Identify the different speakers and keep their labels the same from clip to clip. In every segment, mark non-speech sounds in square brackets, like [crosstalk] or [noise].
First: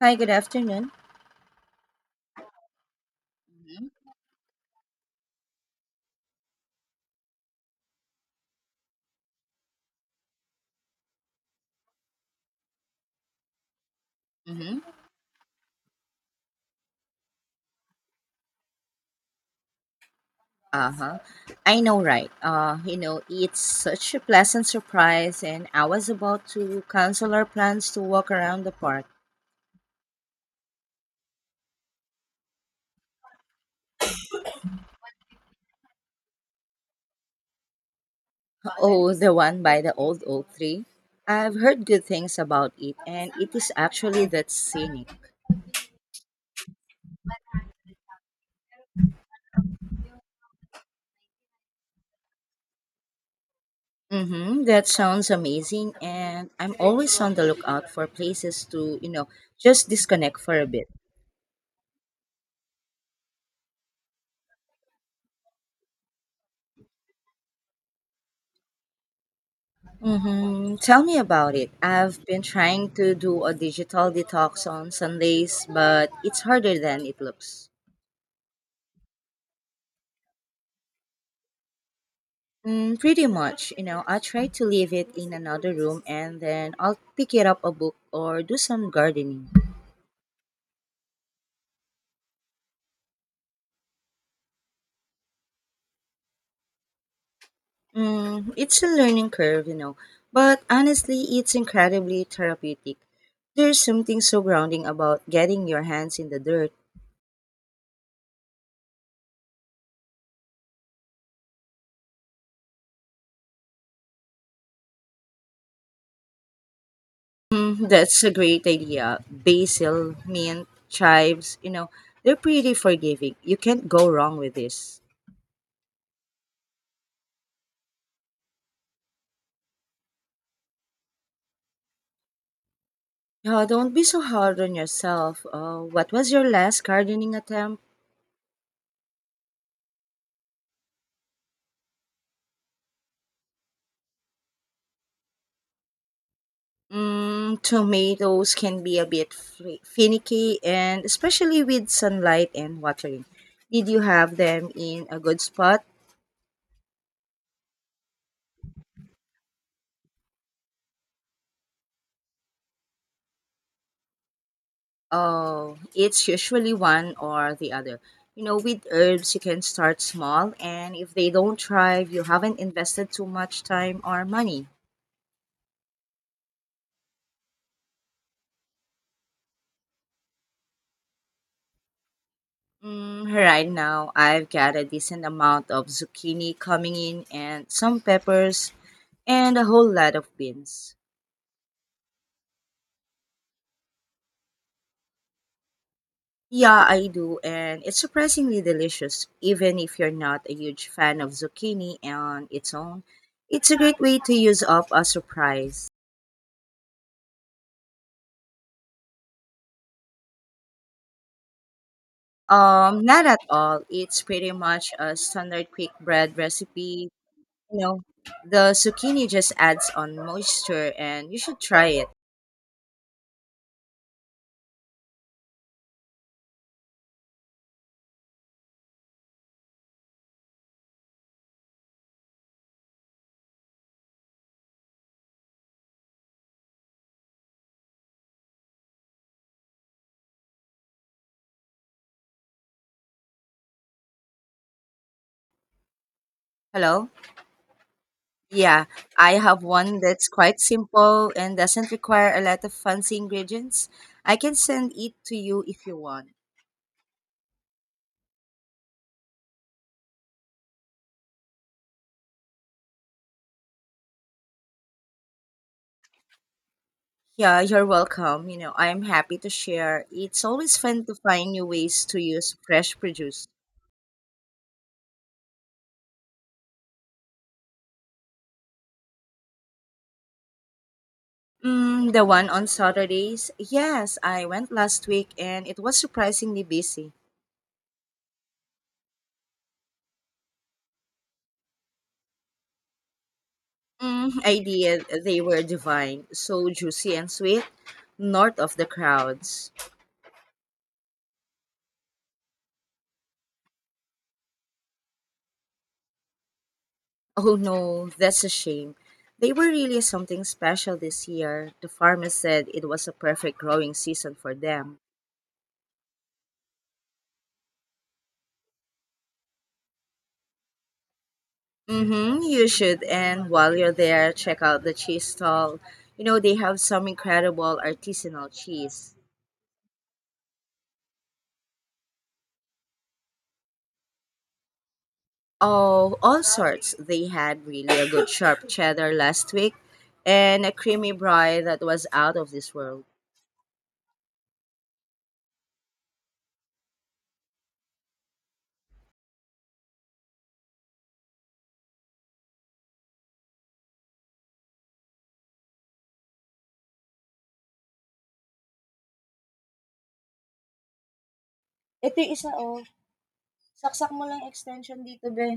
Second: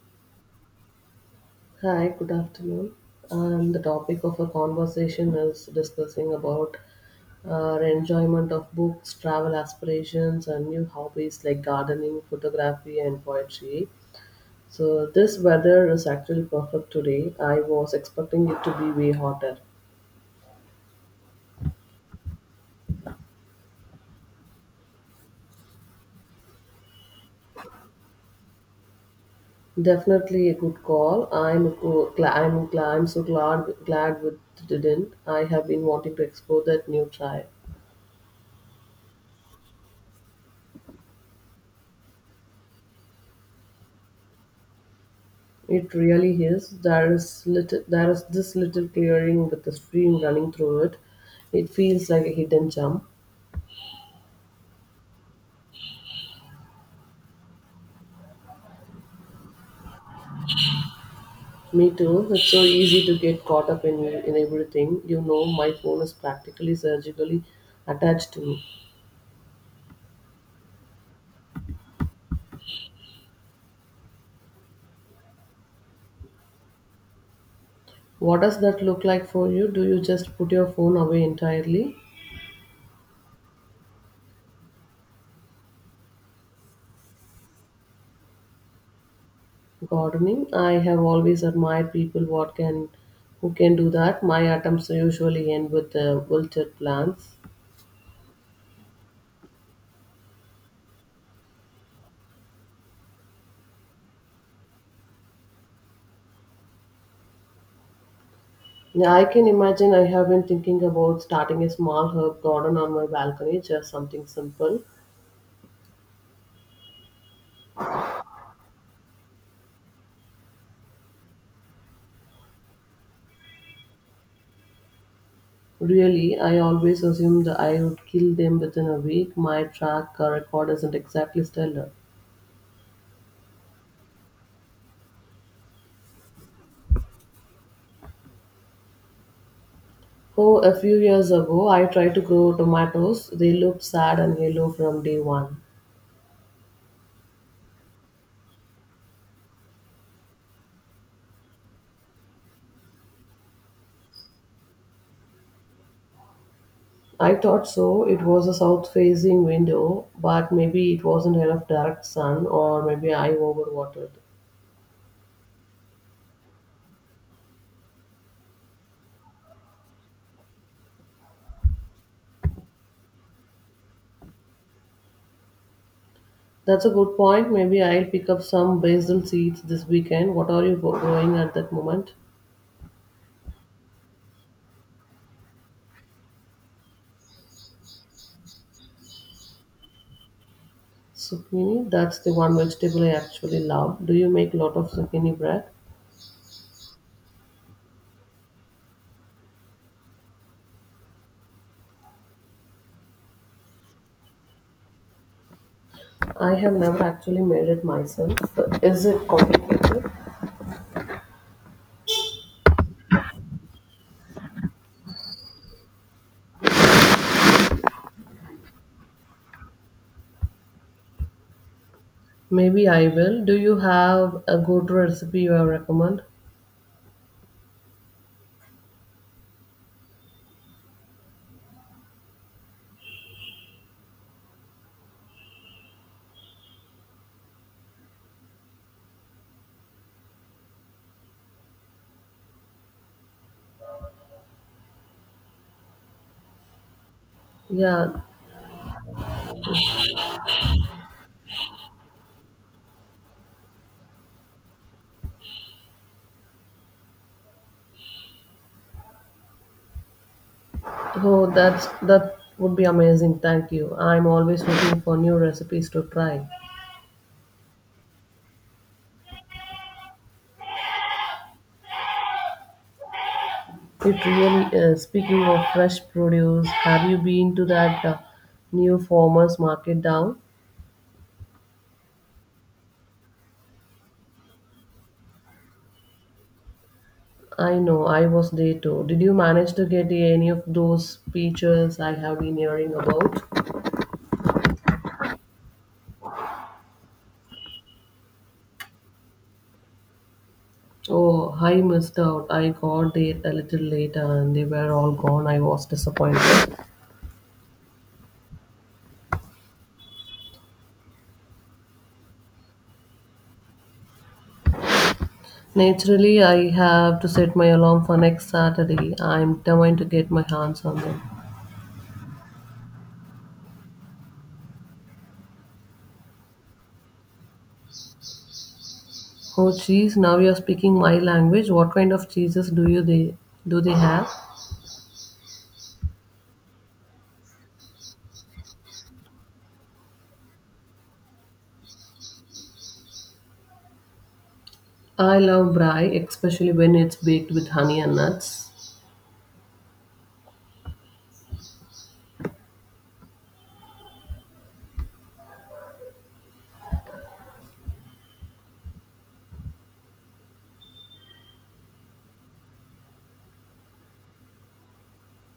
Speaker 1: Hi, good afternoon.
Speaker 2: Hi, good afternoon. The topic of our conversation is discussing about our enjoyment of books, travel aspirations, and new hobbies like gardening, photography, and poetry.
Speaker 1: Mm-hmm.
Speaker 2: So this weather is actually perfect today. I was expecting it to be way hotter.
Speaker 1: Uh-huh. I know, right? It's such a pleasant surprise, and I was about to cancel our plans to walk around the park.
Speaker 2: Definitely a good call. I'm so glad with it didn't. I have been wanting to explore that new tribe.
Speaker 1: Oh, the one by the old oak tree. I've heard good things about it, and it is actually that scenic.
Speaker 2: It really is. There is this little clearing with a stream running through it. It feels like a hidden gem.
Speaker 1: Mm-hmm. That sounds amazing, and I'm always on the lookout for places to just disconnect for a bit.
Speaker 2: Me too. It's so easy to get caught up in everything. You know, my phone is practically surgically attached to me.
Speaker 1: Mm-hmm. Tell me about it. I've been trying to do a digital detox on Sundays, but it's harder than it looks.
Speaker 2: What does that look like for you? Do you just put your phone away entirely?
Speaker 1: Pretty much, I try to leave it in another room and then I'll pick it up a book or do some gardening.
Speaker 2: Gardening. I have always admired people what can who can do that. My attempts usually end with wilted plants.
Speaker 1: It's a learning curve, but honestly, it's incredibly therapeutic. There's something so grounding about getting your hands in the dirt.
Speaker 2: Yeah, I can imagine. I have been thinking about starting a small herb garden on my balcony, just something simple.
Speaker 1: That's a great idea. Basil, mint, chives, they're pretty forgiving. You can't go wrong with this.
Speaker 2: Really, I always assumed I would kill them within a week. My track record isn't exactly stellar.
Speaker 1: Oh, don't be so hard on yourself. What was your last gardening attempt?
Speaker 2: Oh, a few years ago, I tried to grow tomatoes. They looked sad and yellow from day one.
Speaker 1: Tomatoes can be a bit finicky, and especially with sunlight and watering. Did you have them in a good spot?
Speaker 2: I thought so. It was a south facing window, but maybe it wasn't enough direct sun, or maybe I overwatered.
Speaker 1: Oh, it's usually one or the other. With herbs, you can start small, and if they don't thrive, you haven't invested too much time or money.
Speaker 2: That's a good point. Maybe I'll pick up some basil seeds this weekend. What are you growing at that moment?
Speaker 1: Right now, I've got a decent amount of zucchini coming in, and some peppers, and a whole lot of beans.
Speaker 2: Zucchini, that's the one vegetable I actually love. Do you make a lot of zucchini bread?
Speaker 1: Yeah, I do, and it's surprisingly delicious, even if you're not a huge fan of zucchini on its own. It's a great way to use up a surprise.
Speaker 2: I have never actually made it myself. So, is it complicated?
Speaker 1: Not at all. It's pretty much a standard quick bread recipe. You know, the zucchini just adds on moisture and you should try it.
Speaker 2: Maybe I will. Do you have a good recipe you recommend?
Speaker 1: Hello?
Speaker 2: Yeah.
Speaker 1: Yeah, I have one that's quite simple and doesn't require a lot of fancy ingredients. I can send it to you if you want.
Speaker 2: Oh, that would be amazing. Thank you. I'm always looking for new recipes to try.
Speaker 1: Yeah, you're welcome. I'm happy to share. It's always fun to find new ways to use fresh produce.
Speaker 2: It really is. Speaking of fresh produce, have you been to that new farmers market down?
Speaker 1: The one on Saturdays? Yes, I went last week and it was surprisingly busy.
Speaker 2: I know, I was there too. Did you manage to get any of those peaches I have been hearing about?
Speaker 1: I did. They were divine, so juicy and sweet, north of the crowds.
Speaker 2: Oh, I missed out. I got there a little later and they were all gone. I was disappointed.
Speaker 1: Oh no, that's a shame. They were really something special this year. The farmer said it was a perfect growing season for them.
Speaker 2: Naturally, I have to set my alarm for next Saturday. I'm determined to get my hands on them.
Speaker 1: Mm-hmm, you should. And while you're there, check out the cheese stall. They have some incredible artisanal cheese.
Speaker 2: Oh, cheese, now you're speaking my language. What kind of cheeses do they have?
Speaker 1: Oh, all sorts. They had really a good sharp cheddar last week and a creamy brie that was out of this world.
Speaker 2: I love brie, especially when it's baked with honey and nuts.
Speaker 1: Ito yung isa, oh. Saksak mo lang extension dito, be.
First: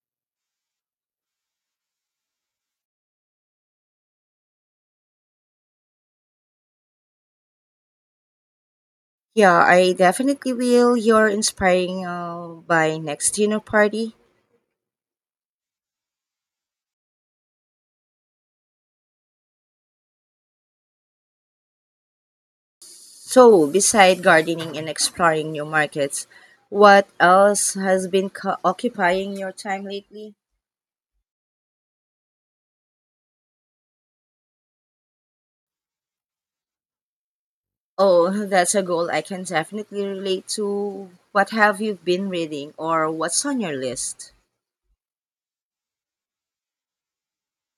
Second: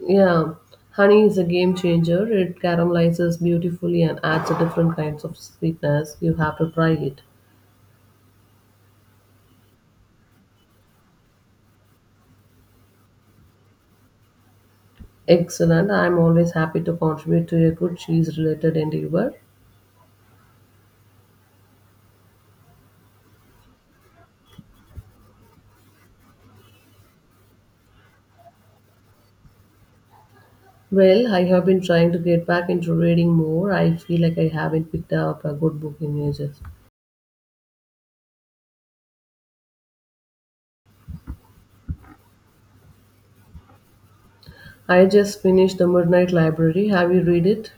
Speaker 2: Yeah, honey is a game changer. It caramelizes beautifully and adds a different kinds of sweetness. You have to try it.
Speaker 1: Yeah, I definitely will. You're inspiring by next dinner party.
Speaker 2: Excellent. I'm always happy to contribute to a good cheese related endeavor.
Speaker 1: So, beside gardening and exploring new markets, what else has been occupying your time lately?
Speaker 2: Well, I have been trying to get back into reading more. I feel like I haven't picked up a good book in ages.
Speaker 1: Oh, [laughs] that's a goal I can definitely relate to. What have you been reading or what's on your list?
Speaker 2: I just finished The Midnight Library. Have you read it?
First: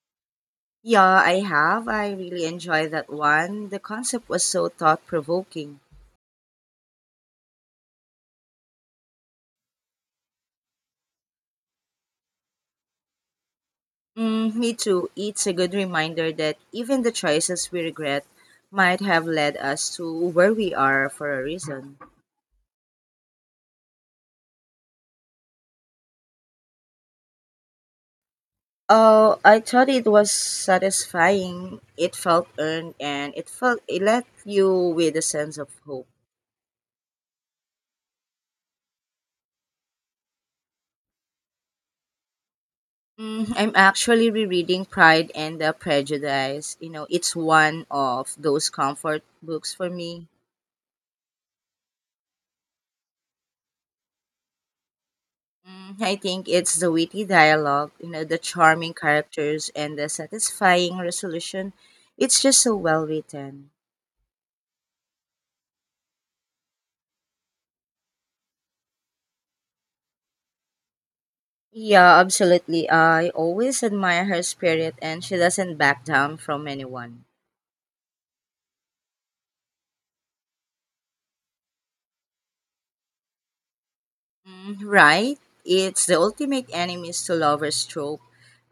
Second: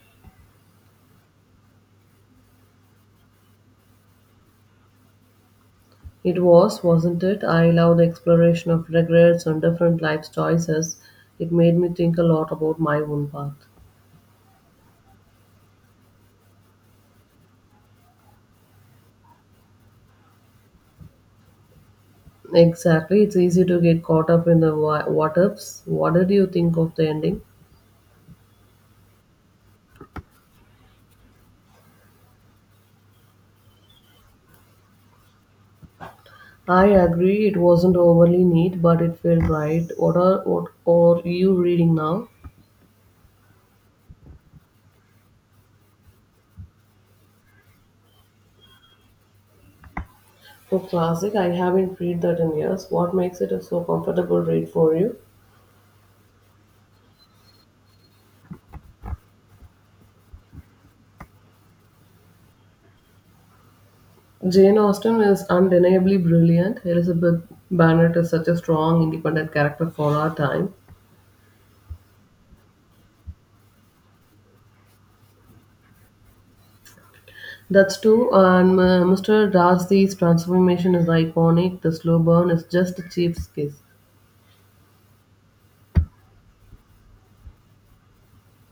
Speaker 1: Yeah, I have. I really enjoyed that one. The concept was so thought provoking.
Speaker 2: It was, wasn't it? I love the exploration of regrets and different life choices. It made me think a lot about my own path.
Speaker 1: Me too. It's a good reminder that even the choices we regret might have led us to where we are for a reason.
Speaker 2: Exactly. It's easy to get caught up in the what ifs. What did you think of the ending?
Speaker 1: Oh, I thought it was satisfying. It felt earned and it left you with a sense of hope.
Speaker 2: I agree. It wasn't overly neat, but it felt right. What are you reading now?
Speaker 1: I'm actually rereading Pride and the Prejudice. It's one of those comfort books for me.
Speaker 2: For classic, I haven't read that in years. What makes it a so comfortable read for you?
Speaker 1: I think it's the witty dialogue, the charming characters and the satisfying resolution. It's just so well written.
Speaker 2: Jane Austen is undeniably brilliant. Elizabeth Bennet is such a strong, independent character for our time.
Speaker 1: Yeah, absolutely. I always admire her spirit and she doesn't back down from anyone.
Speaker 2: That's true. And Mr. Darcy's transformation is iconic. The slow burn is just a cheap's kiss.
Speaker 1: Mm, right? It's the ultimate enemies to lovers trope.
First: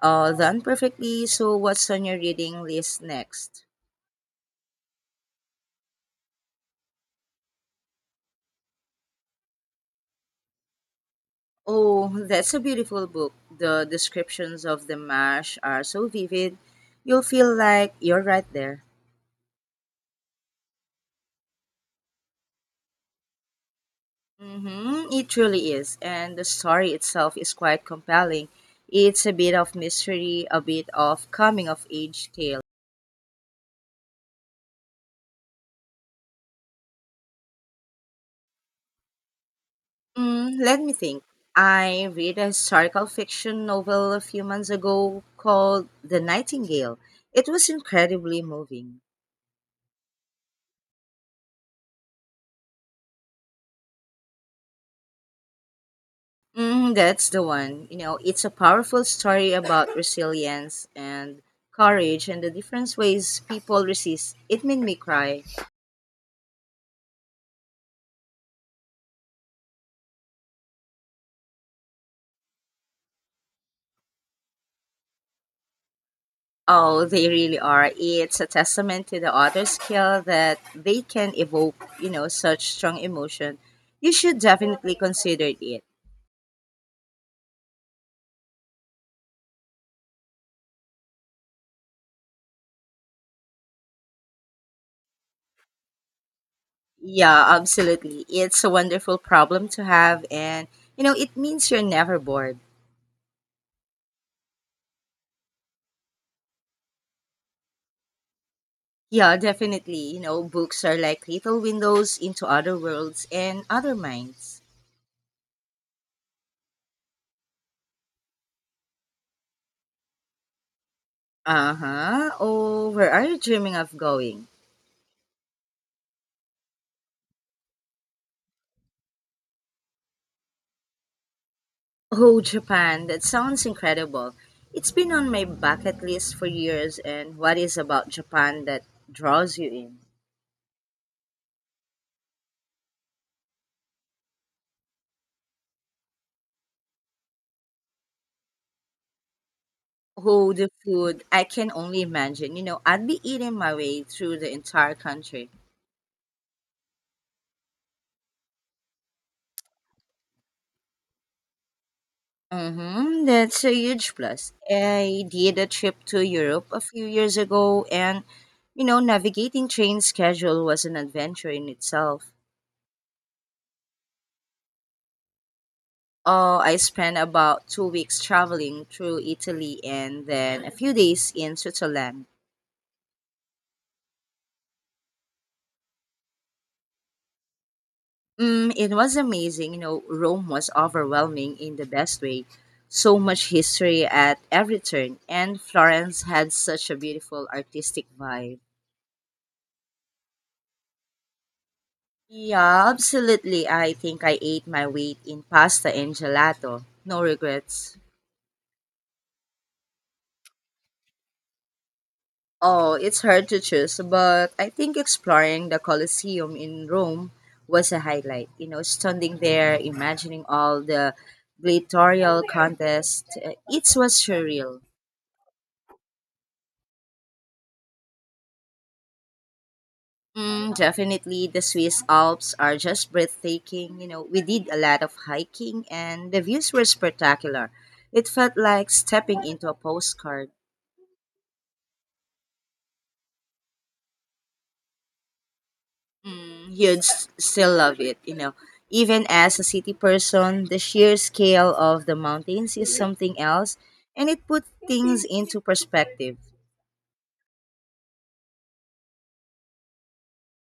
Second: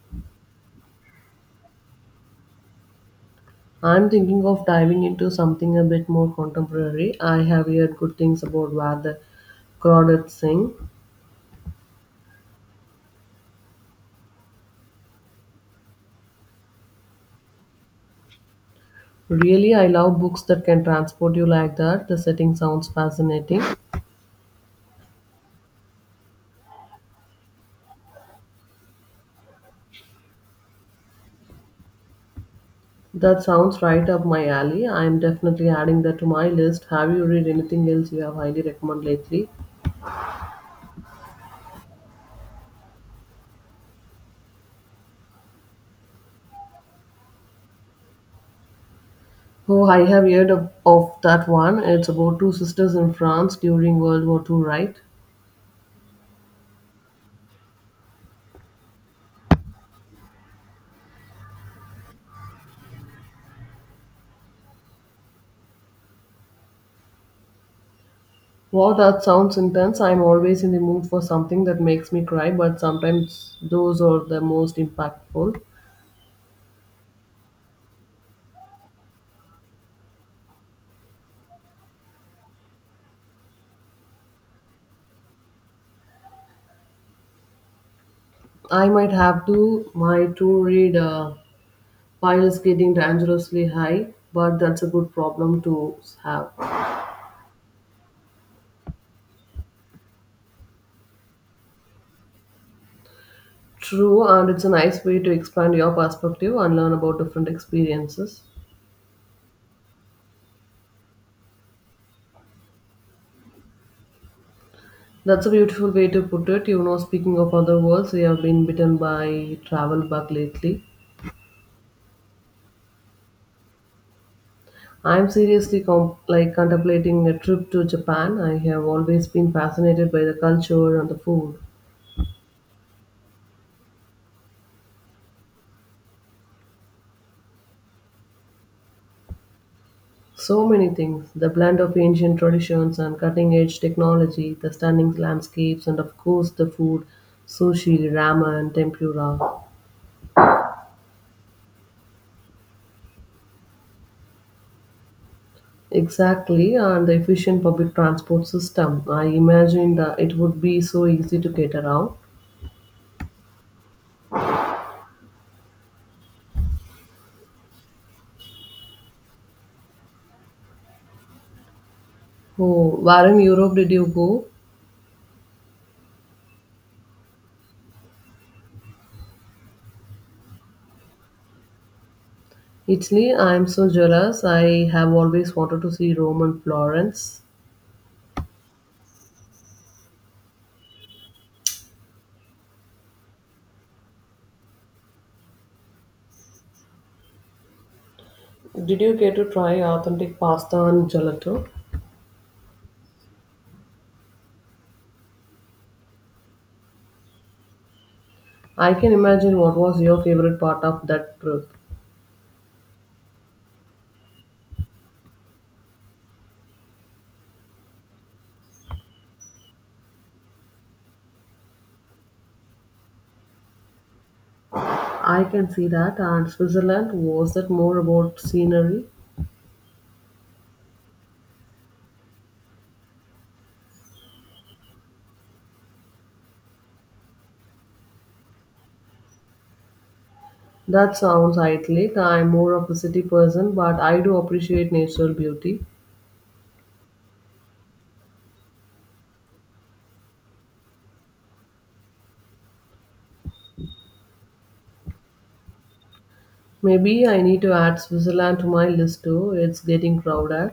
Speaker 1: Done perfectly. So, what's on your reading list next?
Speaker 2: I'm thinking of diving into something a bit more contemporary. I have heard good things about where the crowded sing.
Speaker 1: Oh, that's a beautiful book. The descriptions of the marsh are so vivid. You'll feel like you're right there.
Speaker 2: Really, I love books that can transport you like that. The setting sounds fascinating.
Speaker 1: Mm-hmm, it truly is, and the story itself is quite compelling. It's a bit of mystery, a bit of coming of age tale.
Speaker 2: That sounds right up my alley. I am definitely adding that to my list. Have you read anything else you have highly recommend lately?
Speaker 1: Mm, let me think. I read a historical fiction novel a few months ago called The Nightingale. It was incredibly moving.
Speaker 2: Oh, I have heard of that one. It's about two sisters in France during World War II, right?
Speaker 1: That's the one. It's a powerful story about resilience and courage and the different ways people resist. It made me cry.
Speaker 2: Wow, that sounds intense. I'm always in the mood for something that makes me cry, but sometimes those are the most impactful.
Speaker 1: Oh, they really are. It's a testament to the author's skill that they can evoke such strong emotion. You should definitely consider it.
Speaker 2: I might have to. My to read pile is getting dangerously high, but that's a good problem to have.
Speaker 1: Yeah, absolutely. It's a wonderful problem to have, and it means you're never bored.
Speaker 2: True, and it's a nice way to expand your perspective and learn about different experiences.
Speaker 1: Yeah, definitely. Books are like little windows into other worlds and other minds.
Speaker 2: That's a beautiful way to put it. You know, speaking of other worlds, we have been bitten by travel bug lately.
Speaker 1: Uh-huh. Oh, where are you dreaming of going?
Speaker 2: I'm seriously contemplating a trip to Japan. I have always been fascinated by the culture and the food.
Speaker 1: Oh, Japan, that sounds incredible. It's been on my bucket list for years, and what is about Japan that draws you in?
Speaker 2: So many things the blend of ancient traditions and cutting edge technology, the stunning landscapes, and of course the food sushi, ramen, tempura.
Speaker 1: Oh, the food. I can only imagine. I'd be eating my way through the entire country.
Speaker 2: Exactly, and the efficient public transport system. I imagine that it would be so easy to get around.
Speaker 1: Mm-hmm, that's a huge plus. I did a trip to Europe a few years ago, and navigating train schedule was an adventure in itself.
Speaker 2: Oh, where in Europe did you go?
Speaker 1: Oh, I spent about 2 weeks traveling through Italy and then a few days in Switzerland.
Speaker 2: Italy? I'm so jealous. I have always wanted to see Rome and Florence.
Speaker 1: It was amazing. Rome was overwhelming in the best way. So much history at every turn, and Florence had such a beautiful artistic vibe.
Speaker 2: Did you get to try authentic pasta and gelato?
Speaker 1: Yeah, absolutely. I think I ate my weight in pasta and gelato. No regrets.
Speaker 2: I can imagine what was your favorite part of that trip.
Speaker 1: Oh, it's hard to choose, but I think exploring the Colosseum in Rome was a highlight. Standing there, imagining all the gladiatorial contests, it was surreal.
Speaker 2: I can see that. And Switzerland, was that more about scenery?
Speaker 1: Definitely, the Swiss Alps are just breathtaking. We did a lot of hiking and the views were spectacular. It felt like stepping into a postcard.
Speaker 2: That sounds idyllic. I'm more of a city person, but I do appreciate natural beauty.
Speaker 1: You'd still love it. Even as a city person, the sheer scale of the mountains is something else and it put things into perspective.
Speaker 2: Maybe I need to add Switzerland to my list too. It's getting crowded.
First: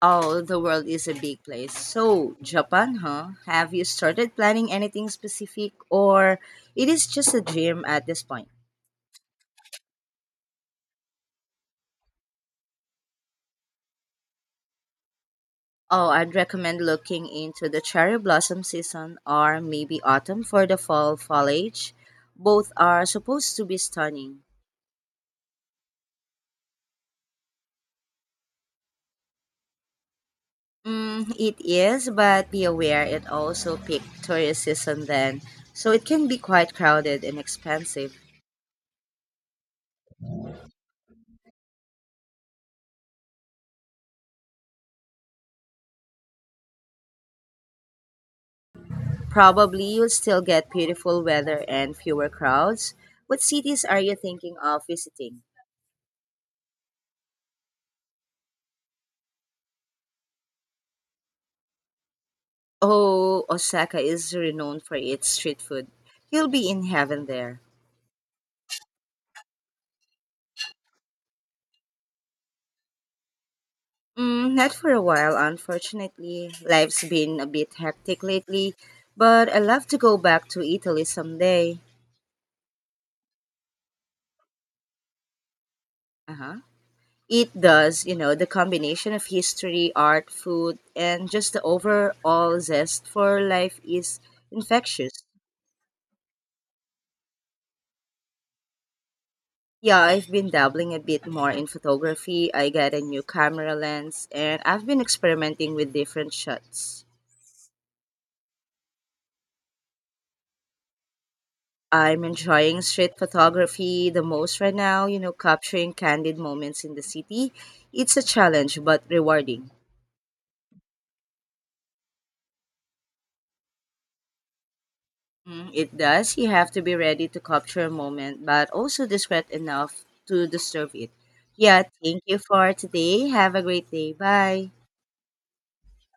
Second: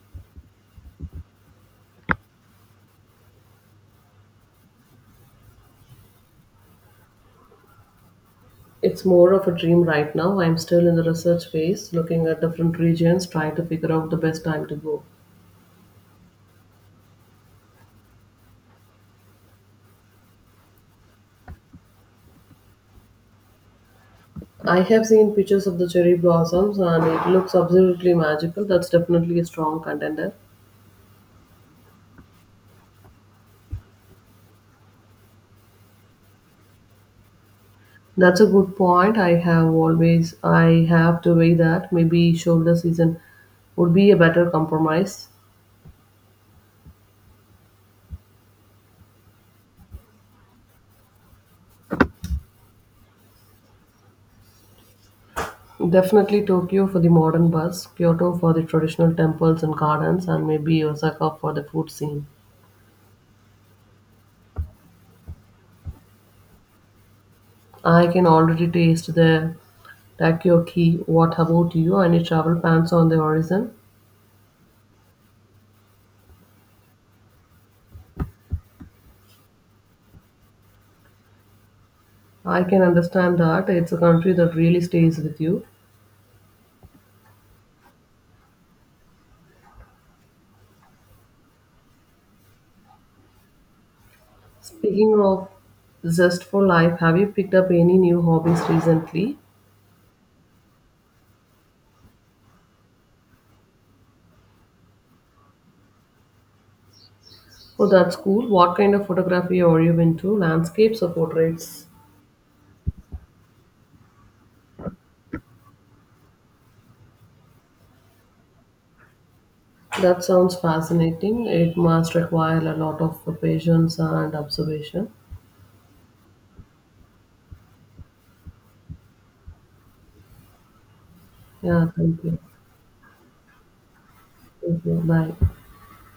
Speaker 1: Oh, the world is a big place. So, Japan, huh? Have you started planning anything specific or it is just a dream at this point?
Speaker 2: It's more of a dream right now. I'm still in the research phase, looking at different regions, trying to figure out the best time to go.
Speaker 1: Oh, I'd recommend looking into the cherry blossom season or maybe autumn for the fall foliage. Both are supposed to be stunning.
Speaker 2: I have seen pictures of the cherry blossoms and it looks absolutely magical. That's definitely a strong contender.
Speaker 1: It is, but be aware it also peaked tourist season then, so it can be quite crowded and expensive.
Speaker 2: That's a good point. I have to weigh that. Maybe shoulder season would be a better compromise.
Speaker 1: Probably you'll still get beautiful weather and fewer crowds. What cities are you thinking of visiting?
Speaker 2: Definitely Tokyo for the modern buzz, Kyoto for the traditional temples and gardens, and maybe Osaka for the food scene.
Speaker 1: Oh, Osaka is renowned for its street food. You'll be in heaven there.
Speaker 2: I can already taste the takoyaki. What about you? Any travel plans on the horizon?
Speaker 1: Not for a while, unfortunately. Life's been a bit hectic lately, but I love to go back to Italy someday.
Speaker 2: I can understand that it's a country that really stays with you.
Speaker 1: Uh-huh. It does, the combination of history, art, food, and just the overall zest for life is
Speaker 2: Speaking
Speaker 1: infectious.
Speaker 2: of zest for life, have you picked up any new hobbies recently?
Speaker 1: Yeah, I've been dabbling a bit more in photography. I got a new camera lens, and I've been experimenting with different shots.
Speaker 2: Oh, that's cool. What kind of photography are you into? Landscapes or portraits?
Speaker 1: I'm enjoying street photography the most right now, capturing candid moments in the city. It's a challenge, but rewarding.
Speaker 2: That sounds fascinating. It must require a lot of patience and observation.
Speaker 1: It does. You have to be ready to capture a moment, but also discreet enough to disturb it. Yeah,
Speaker 2: Yeah, thank
Speaker 1: thank you
Speaker 2: you.
Speaker 1: for today. Have a great day. Bye.
Speaker 2: Thank you. Bye.